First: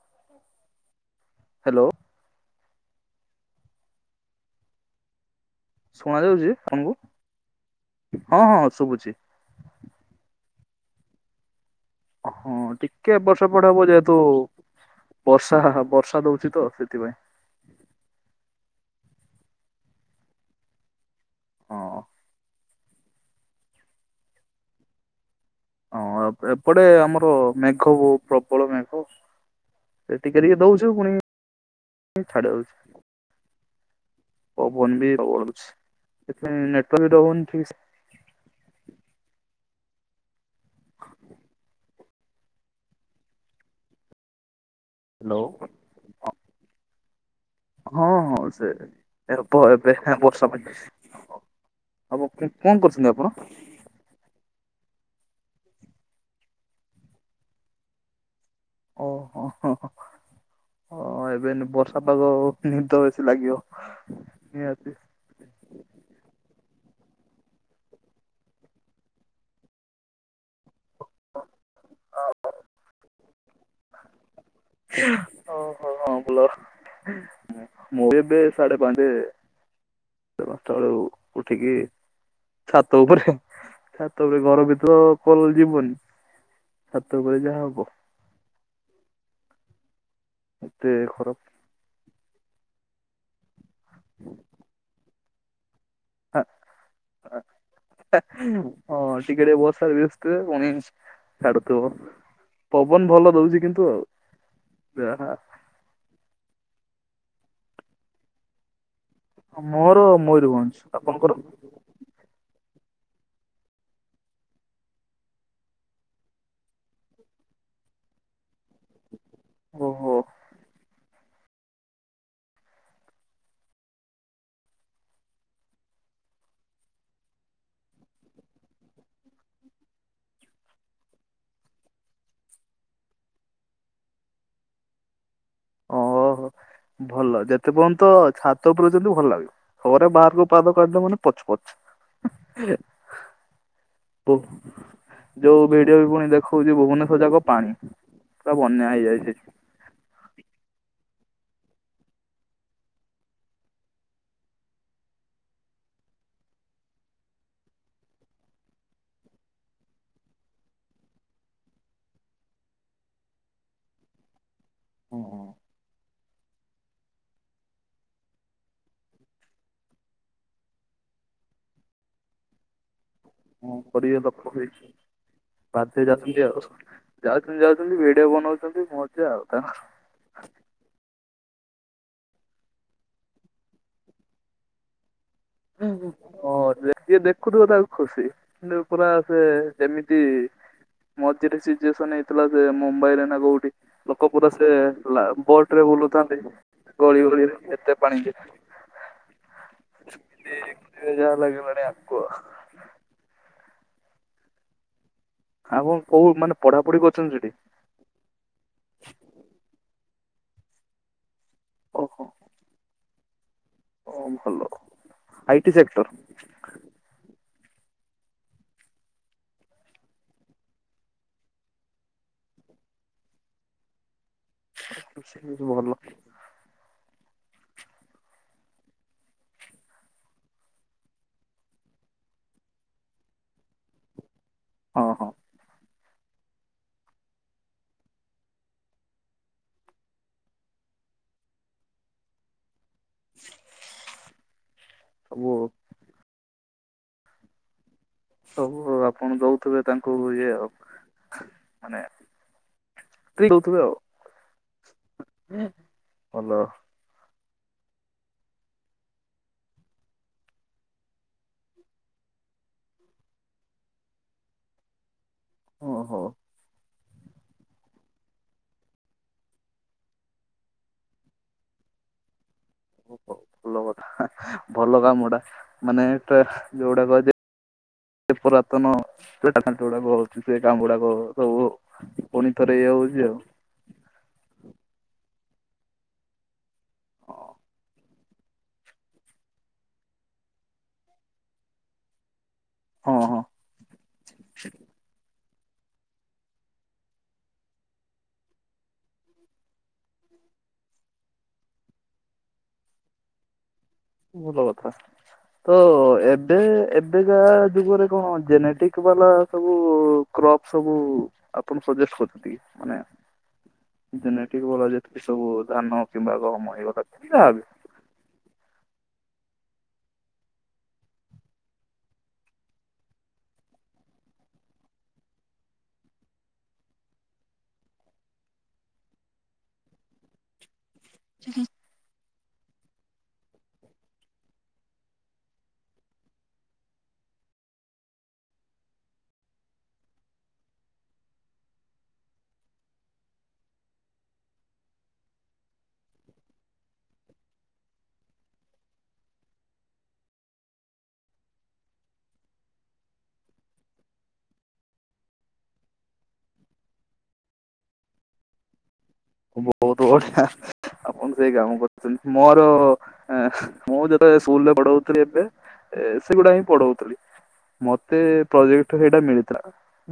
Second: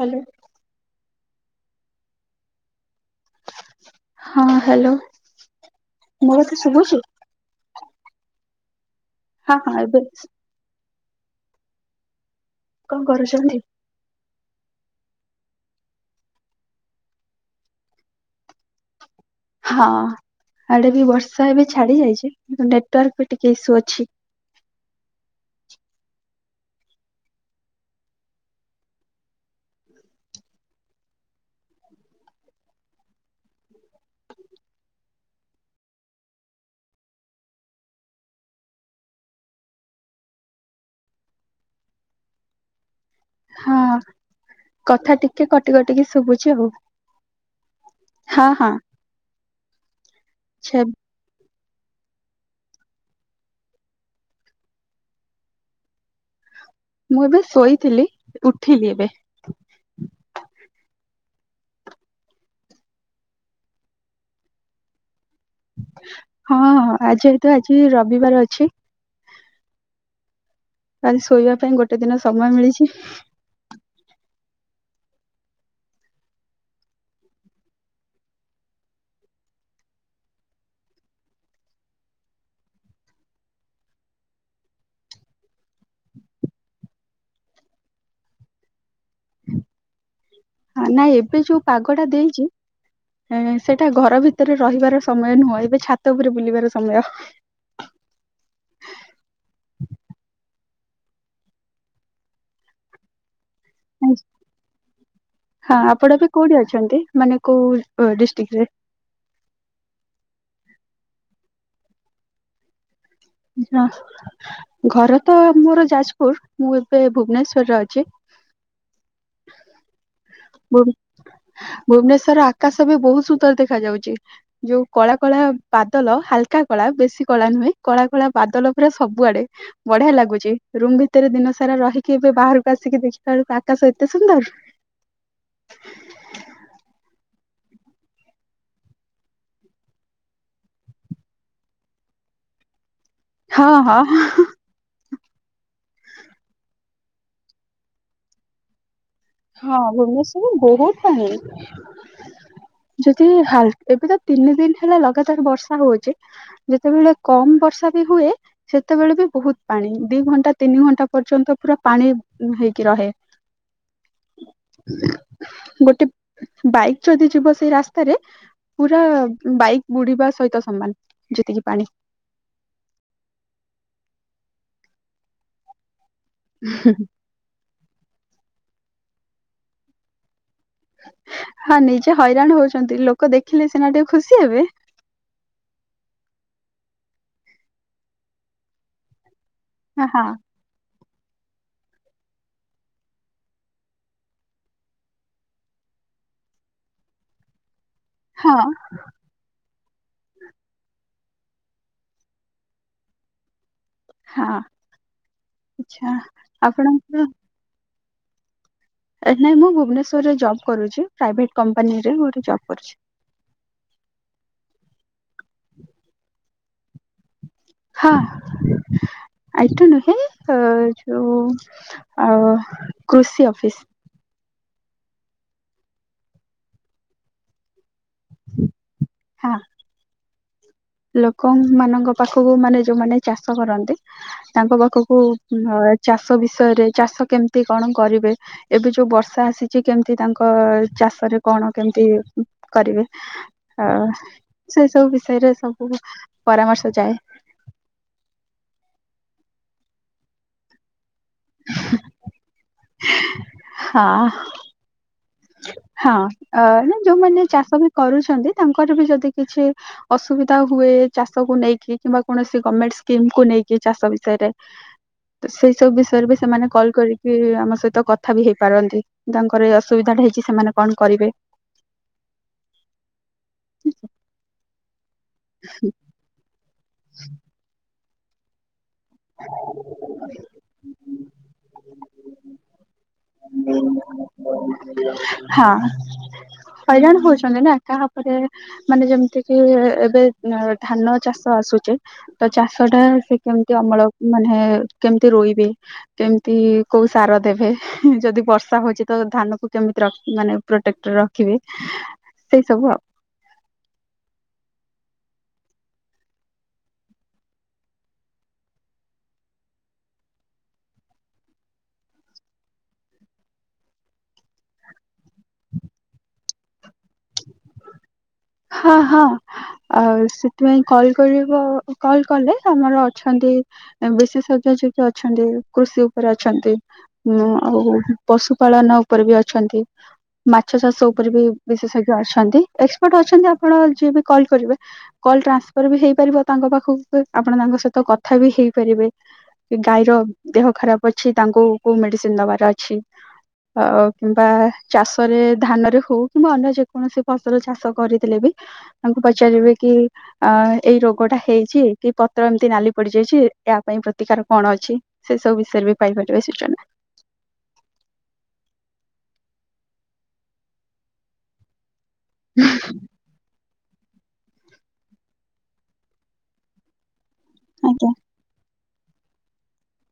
Hello. Hello. ହଁ hello. ମୋ ଶୁଣଯାଉଛି କଥା ଶୁଭୁଛି ଆଣକୁ ହଁ ହଁ ଶୁଭୁଛି। ହଁ ହଁ ଏବେ ହଁ କଣ ଟିକେ ବର୍ଷ କରୁଛନ୍ତି? ସେପଡେ ହବ ଯେହେତୁ ବର୍ଷା ହ ବର୍ଷା ଦଉଛି ତ ସେଥିପାଇଁ। ହଁ ଆଡେ ବି ବର୍ଷା ଏବେ ଛାଡି ହଁ। ଯାଇଛି କି ନେଟୱାର୍କ ବି ଟିକେ ଇସୁ ଅଛି। ହଁ ଏପଟେ ଆମର ମେଘ ବୋ ପ୍ରବଳ ମେଘ। ସେ ଟିକେ ଟିକେ ଦଉଛୁ ପୁଣି ଛାଡି ଦଉଛି ପବନ ବି ସେଥିପାଇଁ ନଟ ବି ରନ ଠିକ ସେ। ହଁ କଥା ହ୍ୟାଲୋ ଟିକେ କଟି କଟିକି ଶୁଭୁଛି ଆଉ। ହଁ ହଁ ସେ ହେବ ଏବେ ବର୍ଷା ପାଇଁ। ଆଛା ହବ କଣ କରୁଛନ୍ତି ଆପଣ। ମୁଁ ଏବେ ଶୋଇଥିଲି ଉଠିଲି ଏବେ। ଓହୋ ହଁ ହଁ ଏବେନି ବର୍ଷା ପାଗ ନିଦ ବେଶୀ ଲାଗିବ ନିହାତି। ହଁଁ ଆଜି ତ ଆଜି ରବିବାର ଅଛି। ଆଲି ଶୋଇବା ପାଇଁ ଗୋଟେ ଦିନ ସମୟ ମିଳିଛି। ଓ ହୋ ହଁ ବୋଲ। ମୁବେ ସାଢ଼େ ପା ଉଠିିକି। ଛାତ ଉପରେ ଛାତ ଉପରେ ଘର ଭିତ କ ଯିବନି। ଛାତ ଉପରେ ଯାହା ହବ। ଏତେ ନାାଇଁ ଖରାପ ଏବେ ଯୋଉ ପାଗ ଟା ଦେଇଛି ସେଟା ଘର ଭିତରେ ରହିବାର ସମୟ ନୁହଁ ଏବେ ଛାତ ଉପରେ ବୁଲିବାର ସମୟ। ହଁ ଟିକେଟ ବଷାର ବିସ୍ତୁ କଣି ଛାଡୁଥିବା। ପବନ ଭଲ ଦଉଛି କିନ୍ତୁ ଯାହା। ହଁ ଆପଣ ବି କୋଉଠି ଅଛନ୍ତି ମାନେ କୋଉ ଡିଷ୍ଟ୍ରିକ ରେ? ମୋର ମୟରଭଞ୍ଜ ଆପଣଙ୍କର? [inaudible] ଘର ତ ମୋର ଯାଜପୁର ମୁଁ ଏବେ ଭୁବନେଶ୍ଵରରେ ଅଛି। ଓହୋ [unintelligible] ଭୁବନେଶ୍ଵର ଆକାଶ ବି ବହୁତ ସୁନ୍ଦର ଦେଖାଯାଉଛି। ଯୋଉ କଳା କଳା ବାଦଲ ହାଲକା କଳା ବେଶୀ କଳା ନୁହେଁ। କଳା କଳା ବାଦଲ ପୁରା ସବୁଆଡେ। ବଢିଆ ଲାଗୁଛି ରୁମ ଭିତରେ ଦିନ ସାରା ରହିକି ଏବେ ବାହାରକୁ ଆସିକି ଦେଖି ବଳକୁ ଆକାଶ ଏତେ ସୁନ୍ଦର? [inaudible] ଓହୋ ଭଲ ଯେତେ ପର୍ଯ୍ୟନ୍ତ ଛାତ ପଉଛନ୍ତି ଭଲ ଲାଗିବ। ଥରେ ବାହାରକୁ ପାଦ କାଟିଲ ମାନେ ପଚ ପଚ। ହଁ ହଁ ଓ। ଯୋଉ ଭିଡିଓ ବି ପୁଣି ଦେଖଉଛି ଭୁବନେଶ୍ଵର ଯାକ ପାଣି ପୁରା ବନ୍ୟା ହେଇଯାଇଛି। ହଁ ଭୁବନେଶ୍ଵରରେ ବହୁତ ପାଣି ହେ। ଯଦି ହାଲ୍ ଏବେ ତ ତିନି ଦିନ ହେଲା ଲଗାତାର ବର୍ଷା ହୋଉଚି। ଯେତେବେଳେ କମ୍ ବର୍ଷା ବି ହୁଏ ସେତେବେଳେ ବି ବୋହୁତ ପାଣି ଦି ଘଣ୍ଟା ତିନି ଘଣ୍ଟା ପର୍ଯ୍ୟନ୍ତ ପୁରା ପାଣି ହେଇକି ରହେ। ହୁଁ ହଁ। ଗୋଟେ ବାଇକ୍ ଯଦି ଯିବ ସେଇ ରାସ୍ତାରେ ପୁରା ବାଇକ୍ ବୁଡି଼ବା ସହିତ ସମାନ ଯେତିକି ପାଣି। ହଁ କରିବେ ଲୋକ ହେଇ ବାଧ୍ୟ ହେଇ ଯାଉଛନ୍ତି ଆଉ। ଯାଉଛନ୍ତି ଯାଉଛନ୍ତି ଭିଡ଼ିଓ ବନଉଛନ୍ତି ମଜା ଅଲକା। ହଁ ନିଜେ ହଇରାଣ ହୋଉଛନ୍ତି ଲୋକ ଦେଖିଲେ ସିନା ଟିକେ ଖୁସି ହେବେ। ହଁ ଯେ ଯିଏ ଦେଖୁଥୁବ ତାକୁ ଖୁସି କିନ୍ତୁ ପୁରା ସେ ହଁ ଯେମିତି ହଁ ମଝିରେ ସିଚୁଏସନ୍ ହେଇଥିଲା ସେ ମୁମ୍ବାଇ ରେ ନା କୋଉଠି। ଲୋକ ପୁରା ସେ ହେଲା ବୋଟ୍ ରେ ବୁଲୁଥାନ୍ତି ଗଳି ବଳି ଏତେ ପାଣି। ହଁ। ଯେ ଯେ ଯାହା ଲାଗିବଣି ଆଗୁକୁ ଅ। ହଁ ଆପଣ ଆଚ୍ଛା କୋଉ ମାନେ ପଢାପଢି ଆପଣଙ୍କୁ କରୁଛନ୍ତି କିଏ ସେଠି ଆରେ ନାଇଁ ମୁଁ ଭୁବନେଶ୍ୱରରେ ଜବ୍ କରୁଚି ପ୍ରାଇଭେଟ୍ କମ୍ପାନୀରେ ଓହୋ ମୁଁ ଏଠି ଜବ୍ କରୁଚି। ଓ ଭଲୋ ଆଇ ଟି ସେକ୍ଟର୍? ହଁ। ଆଇ ଟି ନୁହେଁ ଅ ଯୋଉ ଅ କୃଷି ଅଫିସ୍। ଏ କୃଷି କିନ୍ତୁ ଭଲ। ହଁ। ଲୋକମାନଙ୍କ ପାଖକୁ ମାନେ ଯୋଉମାନେ ଚାଷ କରନ୍ତି ତାଙ୍କ ହଁ ପାଖୁକୁ ହଁ ଉଁ ହ ଚାଷ ବିଷୟରେ ଚାଷ କେମିତି କଣ କରିବେ ଏବେ ଯୋଉ ବର୍ଷା ଆସିଚି କେମତି ତାଙ୍କ ଚାଷରେ କଣ କେମତି କରିବେ ଅ ସେ ସବୁ ବିଷୟରେ ସବୁ ପରାମର୍ଶ ଯାଏ। ସବୁ ଆପଣ ଦଉଥୁବେ ତାଙ୍କୁ ଇଏ ଆଉ ମାନେ ପି କୋଉଥୁବେ ଆଉ। ହଁ ହଁ ଭଲ ଅ ନାଁ ଯୋଉମାନେ ଚାଷ ବି କରୁଛନ୍ତି ତାଙ୍କର ବି ଯଦି କିଛି ଅସୁବିଧା ହୁଏ ଚାଷକୁ ନେଇକି କିମ୍ବା କୌଣସି ଗମେଟ୍ ସ୍କିମ୍ କୁ ନେଇକି ଚାଷ ବିଷୟରେ ତ ସେଇ ସବୁ ଓ ହଉ ବିଷୟରେ ବି ସେମାନେ କଲ୍ କରିକି ଆମ ସହିତ କଥା ବି ହେଇପାରନ୍ତି। ତାଙ୍କର ରାସ୍ ସୁବିଧାଟି ହେଇଚି ସେମାନେ କଁ କରିବେ? ଓ ହଉ ଭଲ କଥା ଭଲ କାମଟା ମାନେ ପ୍ରା ଯୋଉଡ଼ାକ ଯେ ଏ ପୁରାତନ ଟେ ଟାସଣ୍ଟଉଡ଼ାକ ସେ କାମ ଉଡ଼ାକ ସବୁ ପୁଣି ଥରେ ଇଏ ହଉଚି ଆଉ। ହଁ ହଇରାଣ ହୋଉଛନ୍ତି ନା କାହାପରେ ମାନେ ଯେମତି କି ଏବେ ଧାନ ଚାଷ ଆସୁଚି। ତ ଚାଷଟା ହଁ ସେ ହଁ କେମତି ଅମଳ ମାନେ କେମ୍ ତି ରୋଇବେ କେମତି କୋଉ ସାର ଦେବେ ଯଦି ବର୍ଷା ହଉଚି ତ ଧାନକୁ କେମିତି ର ମାନେ ପ୍ରୋଟେକ୍ଟ୍ ରଖିବେ ସେଇ ସବୁ ଆଉ। ଭଲ କଥା। ତ ଏବେ ଏବେକା ଯୁଗରେ କଣ ଜେନେଟିକ୍ ବାଲା ସବୁ କ୍ରପ ସବୁ ଆପଣ ସଜେଷ୍ଟ୍ କତି ମାନେ ଜେନେଟିକ ବାଲା ଯେତକି ସବୁ ଧାନ କିମ୍ବା ଗହମ ହେଇଗଲା କି ଯାହା ବି। ହଁ ହଁ। ଆଉ ସେଥିପାଇଁ କଲ୍ କରିବ କଲ୍ କଲେ ଆମର ଅଛନ୍ତି ଏଁ ବିଶେଷଜ୍ଞ ଯେ କି ଅଛନ୍ତି କୃଷି ଉପରେ ଅଛନ୍ତି। ଉଁ ଅ ଆଉ ପଶୁ ପାାଳନ ଉପରେ ବି ଅଛନ୍ତି। ମାଛ ଚାଷ ଉପରେ ବି ବିଶେଷଜ୍ଞ ଅଛନ୍ତି ଏକ୍ସପର୍ଟ ଅଛନ୍ତି ଆପଣ ଯିଏ ବି କଲ୍ କରିବେ କଲ୍ ଟ୍ରାନ୍ସଫର୍ ବି ହେଇପାରିବ ତାଙ୍କ ପାଖକୁ ବି ଆପଣ ତାଙ୍କ ସହିତ କଥା ବି ହେଇପାରିବେ। ଇ ଗାଈର ଦେହ ଖରାପ ଅଛି ତାଙ୍କୁ କୋଉ ମେଡ଼ିସିନ୍ ଦବାର ଅଛି? ଅ କିମ୍ବା ଚାଷରେ ଧାନରେ ହଉ କିମ୍ବା ଅନ୍ୟ ଯେକୌଣସି ଫସଲ ଚାଷ କରିଥିଲେ ବି ଆଙ୍କୁ ପଚାରିବେ କି? ଅ ଏଇ ରୋଗ ଟା ହେଇଛି କି ପତ୍ର ଏମିତି ନାଲି ପଡିଯାଇଛି ୟ ପାଇଁ ପ୍ରତିକାର କଣ ଅଛି ସେ ସବୁ ବିଷୟରେ ବି ପାଇପାରିବେ ସୂଚନା। ବହୁତ ବଢିଆ ଆପଣ ସେଇ ଗାଁକୁ [unintelligible] ନ୍ତି ମୋର ହଁ ମୁଁ ଯେତେବେଳେ ସ୍କୁଲ ରେ ପଢ ହଉଥିଲି ଏବେ ସେଗୁଡା ହିଁ ପଢଉଥିଲି ଆଜ୍ଞା ମତେ ପ୍ରୋଜେକ୍ଟ ସେଇଟା ମିଳିଥିଲା।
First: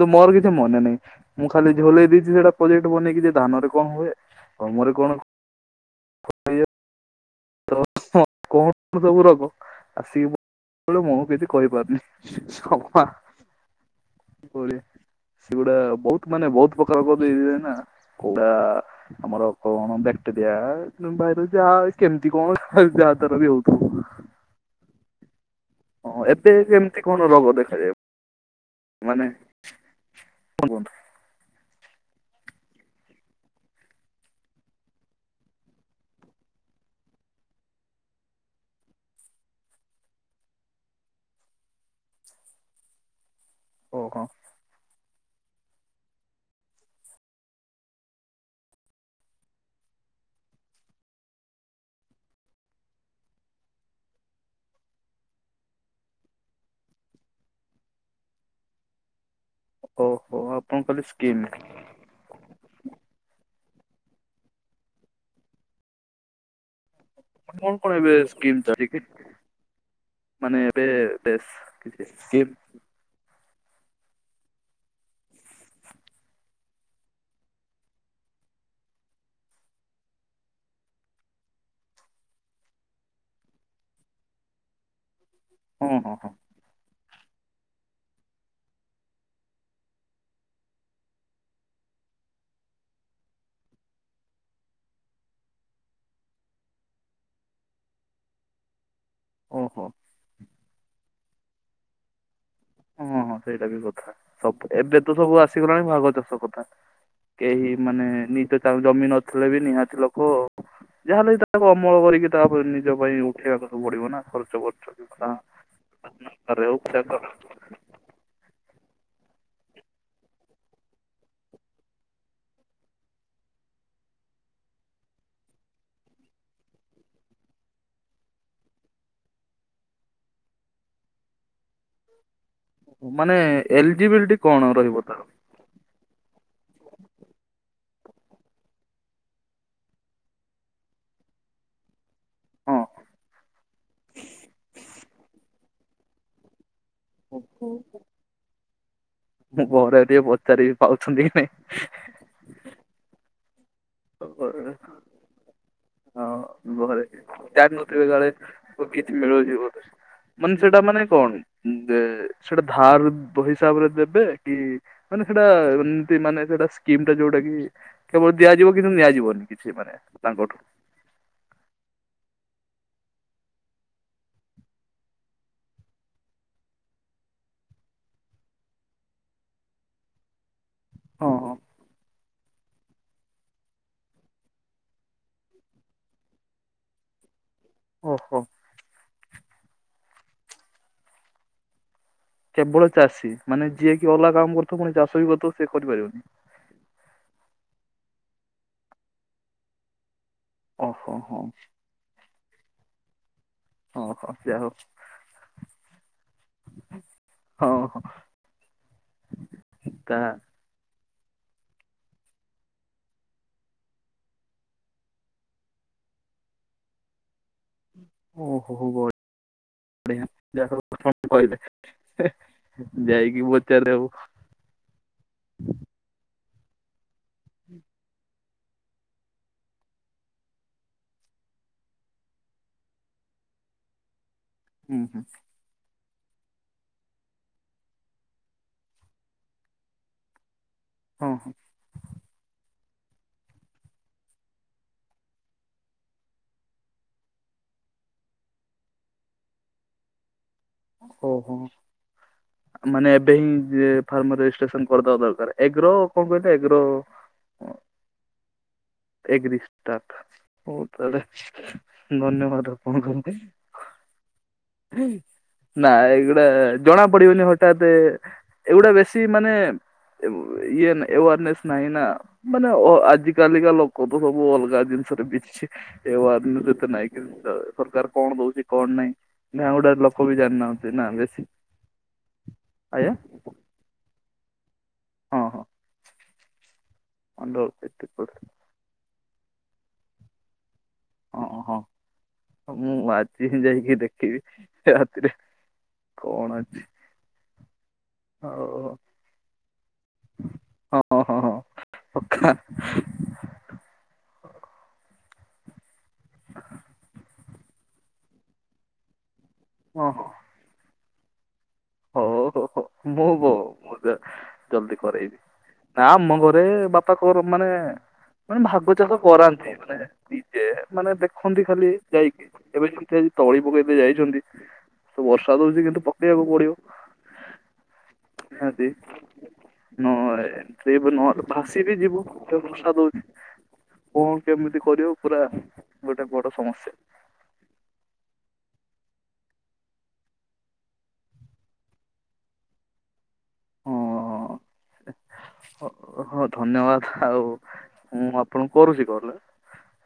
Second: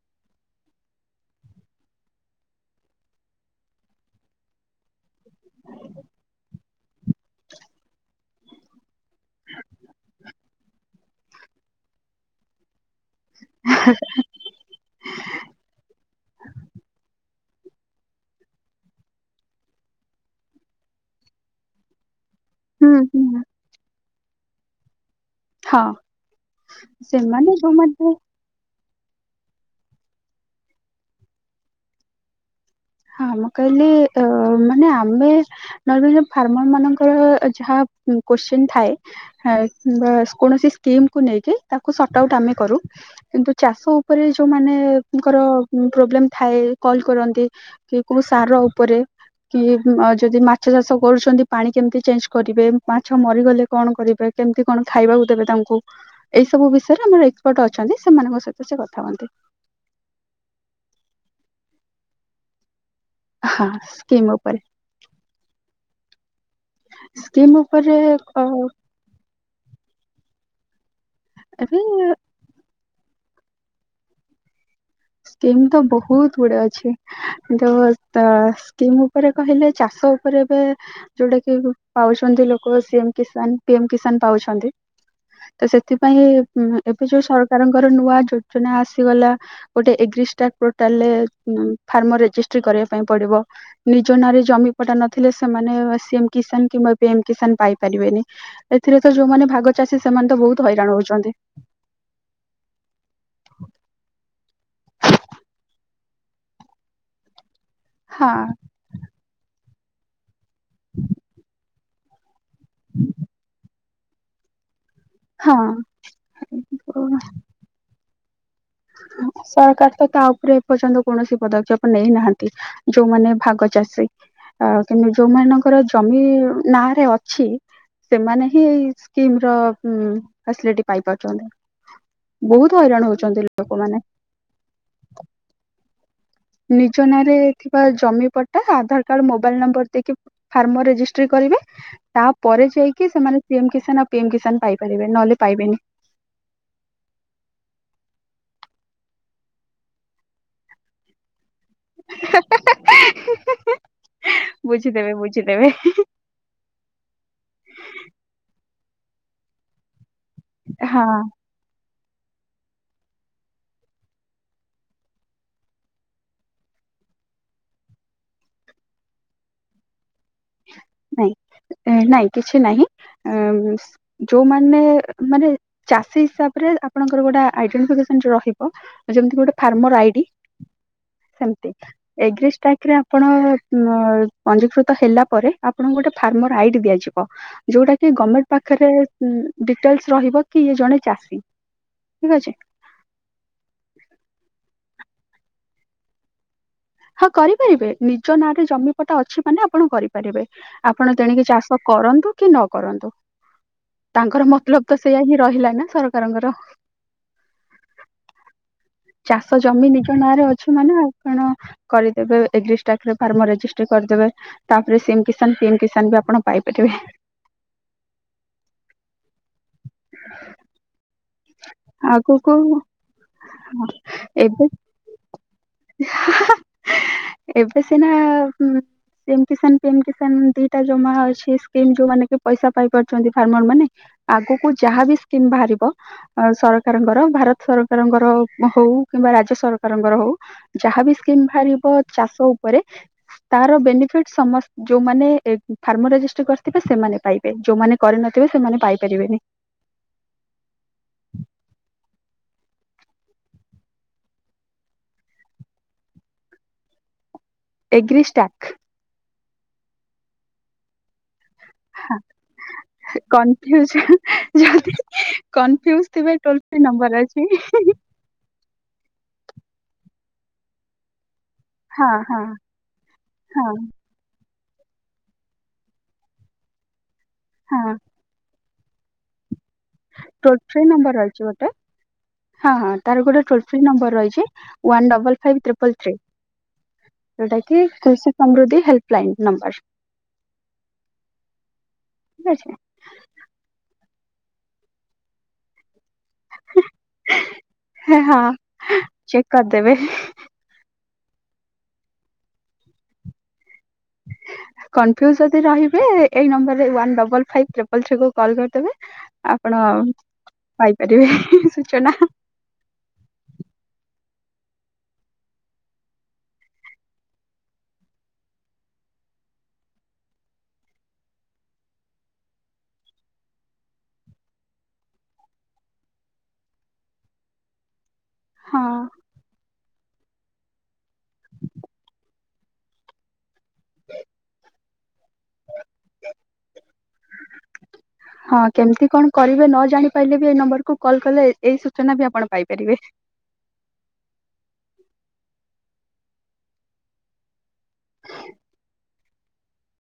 ତୁ ମୋର କିଛି ମନେ ନାହିଁ ମୁଁ ଖାଲି ଝୋଲେଇ ଦେଇଛି ସେଟା ପ୍ରୋେକ୍ଟ ବନେଇକି ଧାନରେ। କଣ ହୁଏ ତମର କଣ? [unintelligible] ସେଳୁ ମୁଁ କିଛି କହିପାରୁନି? ହେ ହେ ହେ କ ସେଗୁଡା ବହୁତ ମାନେ ବହୁତ ପଖ କା ଆମର କଣ ବକ୍ଟରିଆ ବା ଯାହା କେମିତି କଣ ହୁଁ ହୁଁ ଯାହାଦାର ବି ହଉଛି? ହଁ ଏବେ କେମିତି କଣ ରୋଗ ସେମାନେ ଦେଖାଯାଏ, ଯୋଉମାନେ ମାନେ କଣ କୁହନ୍ତୁ? ହଁ ମୁଁ କହିଲି ଅ ମାନେ ଆମେ ନ ଫାର୍ମର ମାନଙ୍କର ଯାହା କୋସଚିନି ଥାଏ କୌଣସି [unintelligible] ନେଇକି ତାକୁ ସଟଆଉଟ ଆମେ କରୁ, କିନ୍ତୁ ଚାଷ ଓହୋ ଉପରେ ଯୋଉ ମାନଙ୍କର ପ୍ରୋବ୍ଲେମ ଥାଏ କଲ କରନ୍ତି। କି କୋଉ ସାର ଉପରେ? କି ଯଦି ମାଛ ଚାଷ କରୁଛନ୍ତି ପାଣି କେମିତି ଚେଞ୍ଜ କରିବେ, ମାଛ ମରିଗଲେ କଣ କରିବେ? କେମିତି କଣ ଖାଇବାକୁ ଦେବେ ତାଙ୍କୁ? ଏଇ ସବୁ ବିଷୟରେ ଆମର ଏକ୍ସପର୍ଟ ଅଛନ୍ତି, ସେମାନଙ୍କ ସହିତ ସେ କଥା ହୁଅନ୍ତି। ଓହୋ, ଆପଣ କହିଲେ ସ୍କିମ୍ ହଁ ସ୍କିମ୍ ଉପରେ। ସ୍କିମ୍ କଣ ଉପରେ କରିବେ ସ୍କିମ ତ ହେ ମାନେ ଏବେ ବେଶ ଏବେ କିଛି ସ୍କିମ ତ ବହୁତ ଗୁଡା ଅଛି। [unintelligible] ସ୍କିମ୍ ଉପରେ କହିଲେ, ଚାଷ ଉପରେ ଏବେ ଯୋଉଟା କି ପାଉଛନ୍ତି ଲୋକ C M Kisan, P M Kisan ପାଉଛନ୍ତି। ତ ହଁ ହଁ ସେଥିପାଇଁ ହଁ ଏବେ ଯୋଉ ସରକାରଙ୍କର ନୂଆ ଯୋଜନା ଆସିଗଲା ଗୋଟେ ଏଗିଷ୍ଟ ପୋଟାଲରେ ଫାର୍ମ ରେଜିଷ୍ଟ୍ରି କରିବା ପାଇଁ ପଡିବ। ନିଜ ନାଁରେ ଜମି ପଟା ନଥିଲେ ସେମାନେ ସିଏମ କିଷାନ କିମ୍ବା ଏବେ ଏ କିଷାନ ପାଇପାରିବେନି। ଏଥିରେ ତ ଯୋଉମାନେ ଭାଗ ଓହୋ ଚାଷୀ, ସେମାନେ ତ ବହୁତ ହଇରାଣ ହଉଛନ୍ତି। ହଁ ହଁ ସେଇଟା ବି କଥା ସବୁ, ଏବେ ତ ସବୁ ଆସିଗଲାଣି ଭାଗ ଚାଷ କଥା। କେହି ମାନେ ହଁ ନିଜ ଜମି ନଥିଲେ ବି ନିହାତି ଲୋକ ଯାହାଲୋକ ତା ଅମଳ କରିକି ତାପରେ ନିଜ ପାଇଁ ଉଠେଇବାକୁ ସବୁ ପଡିବ ନା ଖର୍ଚ୍ଚ କରୁଚ। ହଁ [unintelligible] ସରକାର ତ ତା ଉପରେ ଏପର୍ଯ୍ୟନ୍ତ କୌଣସି ପଦକ୍ଷେପ ନେଇନାହାନ୍ତି। ଯୋଉମାନେ ଭାଗ ଚାଷୀ। ଆ କିନ୍ତୁ ଯୋଉମାନଙ୍କର ଜମି ନାଁରେ ଅଛି ସେମାନେ ହିଁ ଏଇ ସ୍କିମ ର ଉ ଫାସିଲିଟି ପାଇ ପାରୁଛନ୍ତି। ବହୁତ ହଇରାଣ ମାନେ ହଉଛନ୍ତି। ଲୋକମାନେ। ଏଲିଜିବିଲିଟି କଣ ରହିବ ତାର ନିଜ ନାଁରେ ଥିବା ଜମି ପଟା ଆଧାର କାର୍ଡ ମୋବାଇଲ ନମ୍ବର ଦେଇକି ଫାର୍ମ ରେଜିଷ୍ଟ୍ରି କରିବେ। ତାପରେ ହଁ ଯାଇକି ସେମାନେ ସିଏମ୍ କିଷାନ ଆଉ ପି ଏମ୍ କିଷାନ ପାଇପାରିବେ, ନହେଲେ ପାଇବେନି। ମୁଁ ଘରେ ଟିକେ ପଚାରିବି, ପାଉଛନ୍ତି କି ନାଇଁ? ହେ ହେ ହେ ହୁଁ ହୁଁ ହୁଁ, ବୁଝିଦେବେ ବୁଝିଦେବେ। ହଁ ବରେ ତା ନତ ବ କାଳେ କିଛି ମିଳୁଛି ବ ମାନେ ସେଟା ମାନେ ହଁ କଣ ସେଇଟା ଧାର ହିସାବରେ ଦେବେ କି ମାନେ ସେଇଟା ଏମତି ମାନେ ସେଟା ସ୍କିମ ଟା ଯୋଉଟା କି କେବଳ ଦିଆଯିବ କିନ୍ତୁ ନିଆଯିବନି କିଛି ମାନେ ତାଙ୍କଠୁ ନାଇଁ ନାଇଁ କିଛି ନାହିଁ। ଯୋଉମାନେ ମାନେ ଚାଷୀ ହିସାବରେ ଆପଣଙ୍କର ଗୋଟେ ଆଇଡଣ୍ଟିଫସନ ରହିବ। ଯେମତି ଗୋଟେ ଫାର୍ମର ଆଇଡି। ହଁ ହଁ। ସେମତି [unintelligible] ଆପଣ ପଞ୍ଜୀକୃତ ହେଲା ଆପଣଙ୍କୁ ଗୋଟେ ଫାର୍ମର ଆଇଡି ଦିଆଯିବ ଯୋଉଟା ଓହୋ ଗମେଣ୍ଟ ପାଖ ପାଖରେ ଡିଟେଲସ ରହିବ କି ଇଏ ଜଣେ ଚାଷୀ, ଠିକ ଅଛି। କେବଳ ଚାଷୀ ମାନେ ଯିଏ କିି ଅଲଗା କାମ କରୁଥଉ ପୁଣି ଚାଷ ବି କରିଥାଉ ସେିଏ କରିପାରିବନି। ହଁ କରିପାରିବେ ନିଜ ନାଁରେ ଜମିପଟା ଅଛି ମାନେ ଆପଣ କରିପାରିବେ ଓହୋ ଆପଣ ହଁ। ତଣିକି ଚାଷ କରନ୍ତୁ କି ନ କରନ୍ତୁ। ଓହୋ ତାଙ୍କର ଯା ହଉ ମତଲବ ତ ସେଇୟା ହିଁ ରହିଲା ନା ସରକାରଙ୍କର। ହଁ ହଁ ଚାଷଜମି ନିଜ ତା ନାଁରେ ଅଛ ମାନେ ଆପଣ କରିଦେବେ ଏଗ୍ରା ଫାର୍ମ ରେଜିଷ୍ଟ୍ରି କରିଦେବେ। ତାପରେ ସିମ କିଷାନ ପିମ କିଷାନ ବି ଆପଣ ପାଇପାରିବେ। ଓ ହୋ ହୋ ବ [unintelligible] କହିଲେ ଆଗକୁ ଯାଇକି ପଚାରେ ଆଉ। ଏବେ? ଏବେ ସିନା ସିଏମ କିଷାନ, ପିଏମ କିଷାନ ଦିଟା ଜମା ଅଛିି ସ୍କିମ ଯୋଉମାନେ କି ପଇସା ପାଇ ପାରୁଛନ୍ତି ଫାର୍ମରମାନେ। ଆଗକୁ ହୁଁ ଯାହାବି ହୁଁ ସ୍କିମ ବାହାରିବ। ଅ ସରକାରଙ୍କର ଭାରତ ସରକାରଙ୍କର ହଉ କିମ୍ବା ରାଜ୍ୟ ସରକାରଙ୍କର ହଉ। ଯାହାବ ହଁ ସ୍କିମ୍ ହଁ। ବାହାରିବ ଚାଷ ଉପରେ ତାର ବେନିଫିଟ ସମସ୍ତ ଯୋଉମାନେ ଫାର୍ମ ରେଜିଷ୍ଟ କରିଥିବେ ସେମାନେ ପାଇବେ ଯୋଉମାନେ କରିନଥିବେ ସେମାନେ ପାଇପାରିବେନି। ଓହୋ। ମାନେ ଏବେ ହିଁ ଫାର୍ମ ରେଜିଷ୍ଟ୍ରେସନ କରିଦବା ଦରକାର ଏଗ୍ରୋ କଣ କହିଲେ ଏଗ୍ରୋ ଏଗ୍ରିଷ୍ଟାକ ଏଗ୍ରୀଷ୍ଟାକ। ହଉ ତାହଲେ ଧନ୍ୟବାଦ ଆପଣଙ୍କ। କନଫ୍ୟୁଜ ଯଦି ନା କନଫ୍ୟୁଜ ଥିବେ ଏଇଗୁଡା ଟୋଲ ଫ୍ରି ଜଣା ନମ୍ବର ପଡିବନି ଅଛି ହଠାତ। ଏଗୁଡା ବେଶୀ ମାନେ ଇଏ ଏୱାରନେସ୍ ନାଇଁ ନା ହଁ ହଁ ମାନେ ଅ ଆଜିିକାିକା ହଁ ଲୋକ ଲୋକ ସବୁ ଅଲଗା ଜିନିଷରେ ବିଛି ଏୱାର ନାଇଁ କି ହଁ ସରକାର। କଣ ଦଉଛି କଣ ନାଇଁ ମ ଗୋଟେ ଟୋଲ ଫ୍ରି ନମ୍ବର ରହିଛି ଗୋଟେ। ହଁ ହଁ ଆଜ୍ଞା ତାର ଗୋଟେ ଟୋଲ ନମ୍ବର ରହିଛି ୱାନ ଡବଲ ହଁ ହଁ ଫାଇପ ଟ୍ରିପଲଥ୍ରୀ। ଯୋଉଟା ଅଣ୍ଡର କି କୃଷି ସମୃଦ୍ଧି ହେଲ୍ପଲାଇନ୍ ନମ୍ବର। ଓହୋ ଠିକ ଅଛି ମୁଁ ଆ [unintelligible] ଯାଇକି ଦେଖିବି ରାତିରେ କଣ [unintelligible] ଅଛି। ହଁ ଆଉ ଚେକ କରିଦେବେ। ହଁ ହଁ ହଁ ପକ୍କା। ହ [inaudible] କନ୍ଫ୍ୟୁଜ ଯଦି ରହିବେ ଏଇ ନମ୍ବରରେ one double five triple three କୁ କଲ୍ କରିଦେବେ। ଆପଣ ହଁ ହଁ ପାଇପାରିବେ ସୂଚନା। ହଉ ହଉ ହଉ ମୁଁ ମୁଁ ଜଲଦି କରେଇବି। ନା ଆମ ଘରେ ବାପାଙ୍କର ମାନେ ମାନେ ଭାଗ ଚାଷ କରାନ୍ତି ମାନେ ନିଜେ ମାନେ ଦେଖନ୍ତି ଖାଲି ଯାଇକି। ଏବେ ଯେମିତି ଆଜି ତଳି ପକାଇବା ପାଇଁ ଯାଇଛନ୍ତି ସବୁ ବର୍ଷା ତ ହଉଚି କିନ୍ତୁ ପକେଇବାକୁ ପଡିବ। ହଁ ନିହାତି। ନ ଏ ନହେଲେ ଭାସି ବି ଯିବୁ ଭଷା ଦଉଛି। କଣ କେମିତି କରିବ ପୁରା ଗୋଟେ ବଡ ସମସ୍ୟା। ହଁ କେମିତି କଣ କରିବେ ନ ଜାଣି ପାଇଲେ ବି ଏଇ ନମ୍ବରକୁୁ କଲ କଲେ ଏଇ ସୂଚନା ବି ଆପଣ ପାଇପାରିବେ। ହଁ ହଁ ଧନ୍ୟବାଦ ଆଉ ମୁଁ ଆପଣଙ୍କୁ କରୁଛି କଲ।